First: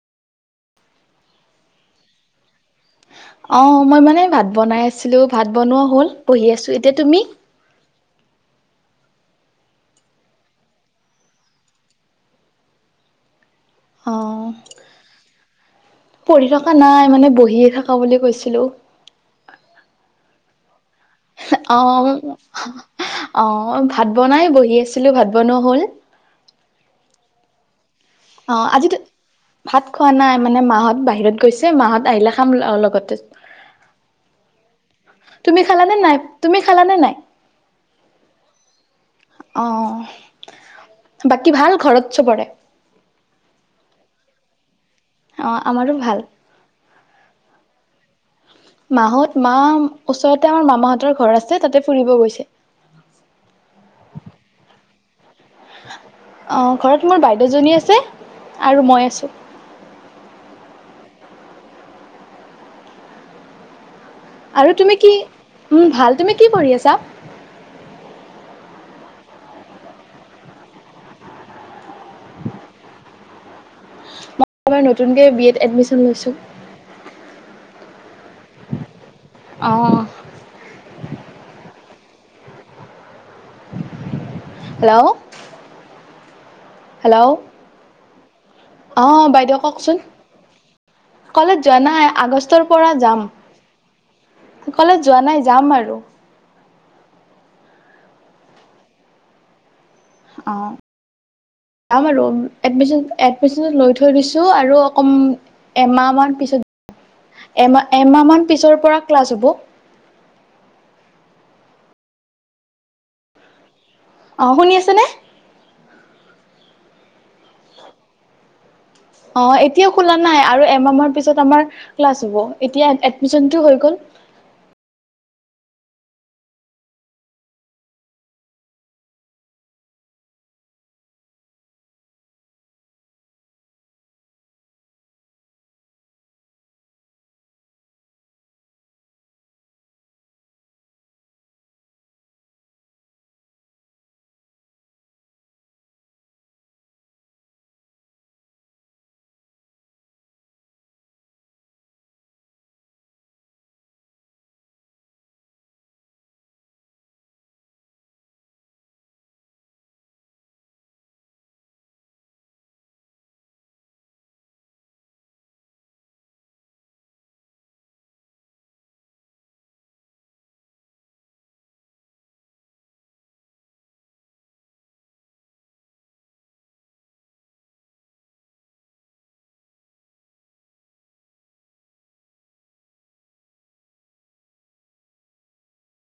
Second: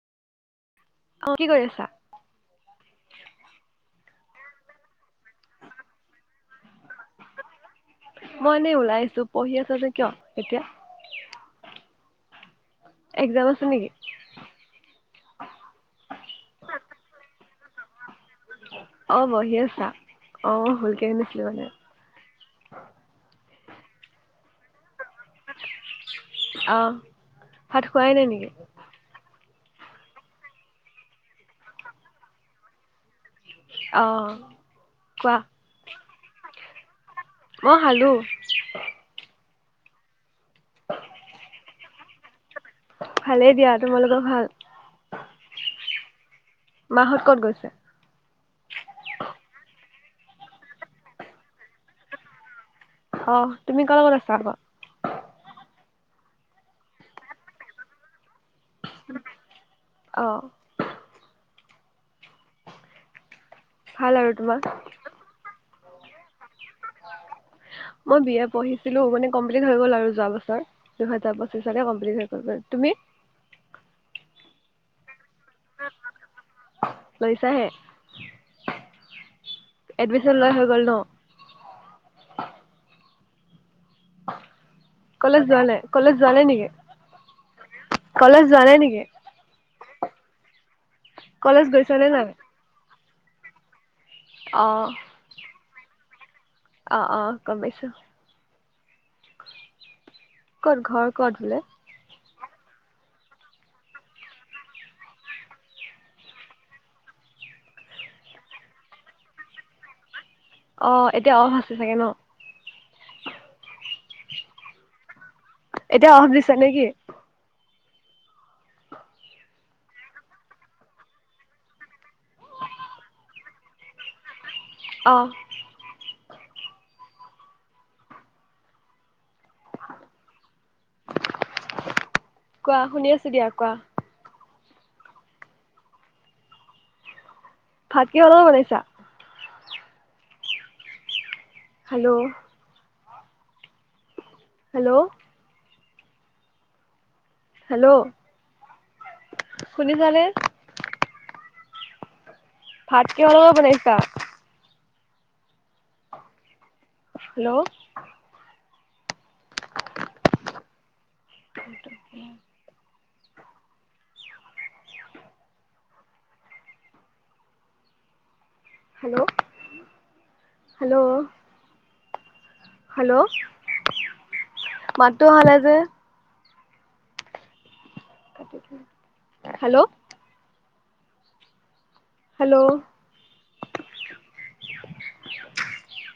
অ' কি কৰি আছা? অঁ মই মানে ভাত বনাই আছিলোঁ ভাত বনোৱা হ'ল। পঢ়ি আছোঁ এতিয়া তুমি? মই এনেই ওলাই আছো। পঢ়ি আছ যে কিয় এতিয়া এক্সাম আছে নেকি? অ' পঢ়ি থকা নাই মানে বহিয়ে থাকা বুলি কৈছিলোঁ। অ' বহি আছা অ মই ভুলকে [unintelligible] অ' অ 'ভাত বনাই বহি আছিলোঁ ভাত বনোৱা হ'ল। অ' ভাত খোৱাই নাই নেকি? অ' আজিতো ভাত খোৱা নাই মানে মাহত বাহিৰত গৈছে মাহ'ত আহিলে খাম লগতে অ' কোৱা? তুমি খালা নে নাই তুমি খালা নে নাই? মই খালোঁ। অ' বাকী ভাল ঘৰত চবৰে? ভালেই দিয়া তোমালোকক ভাল। অঁ আমাৰো ভাল। মাহ'ত ক'ত গৈছে? মাহ'ত মা ওচৰতে আমাৰ মামাহঁতৰ ঘৰ আছে তাতে ফুৰিব গৈছে। অ' তুমি কাৰ লগত আছা আকৌ'। অ ঘৰত মোৰ বাইদেউজনী আছে আৰু মই আছোঁ। অঁ। ভাল আৰু তোমাৰ? আৰু তুমি কি উম' ভাল তুমি কি পঢ়ি আছা? মই বি এ পঢ়িছিলো মানে কমপ্লিট হৈ গ'ল আৰু যোৱা বছৰ দুহেজাৰ পঁচিশতে কমপ্লিট হৈ গ'ল। বাৰু তুমি মই এইবাৰ নতুনকে বি এত এডমিচন লৈছোঁ। লৈছা হে। অ' এডমিচন লোৱা হৈ গ'ল ন। হেল্ল' কলেজ যোৱা নাই, কলেজ যোৱা নাই নেকি হেল্ল' কলেজ যোৱা নাই নেকি? অ বাইদেউ কওঁকচোন কলেজ যোৱা নাই আগষ্টৰ পৰা যাম। অ', কলেজ যোৱা নাই যাম আৰু। অ অ গম পাইছো। অঁ। ক'ত ঘৰ ক'ত বোলে? যাম আৰু এডমিশন, এডমিশন লৈ থৈ দিছোঁ আৰু অকম এমাহ মান পিছত এমাহ, এমাহ মান পিছৰ পৰা ক্লাছ হ'ব। অ, এতিয়া অফ আছে চাগে ন'? অ, শুনি আছেনে? এতিয়া অফ দিছে নে কি? অ, এতিয়া খোলা নাই আৰু এমাহ মান পিছত আমাৰ ক্লাছ হ'ব, এতিয়া এডমিচনটো হৈ গ'ল। অ'। কোৱা শুনি আছো দিয়া কোৱা। ভাত কিহৰ লগত বনাইছা? হেল্ল'? হেল্ল'? হেল্ল', শুনিছানে? ভাত কিহৰ লগত বনাইছা? হেল্ল'? [unintelligible] Hello, hello? হেল্ল', মাতটো অহা নাই যে? হেল্ল'? হেল্ল'?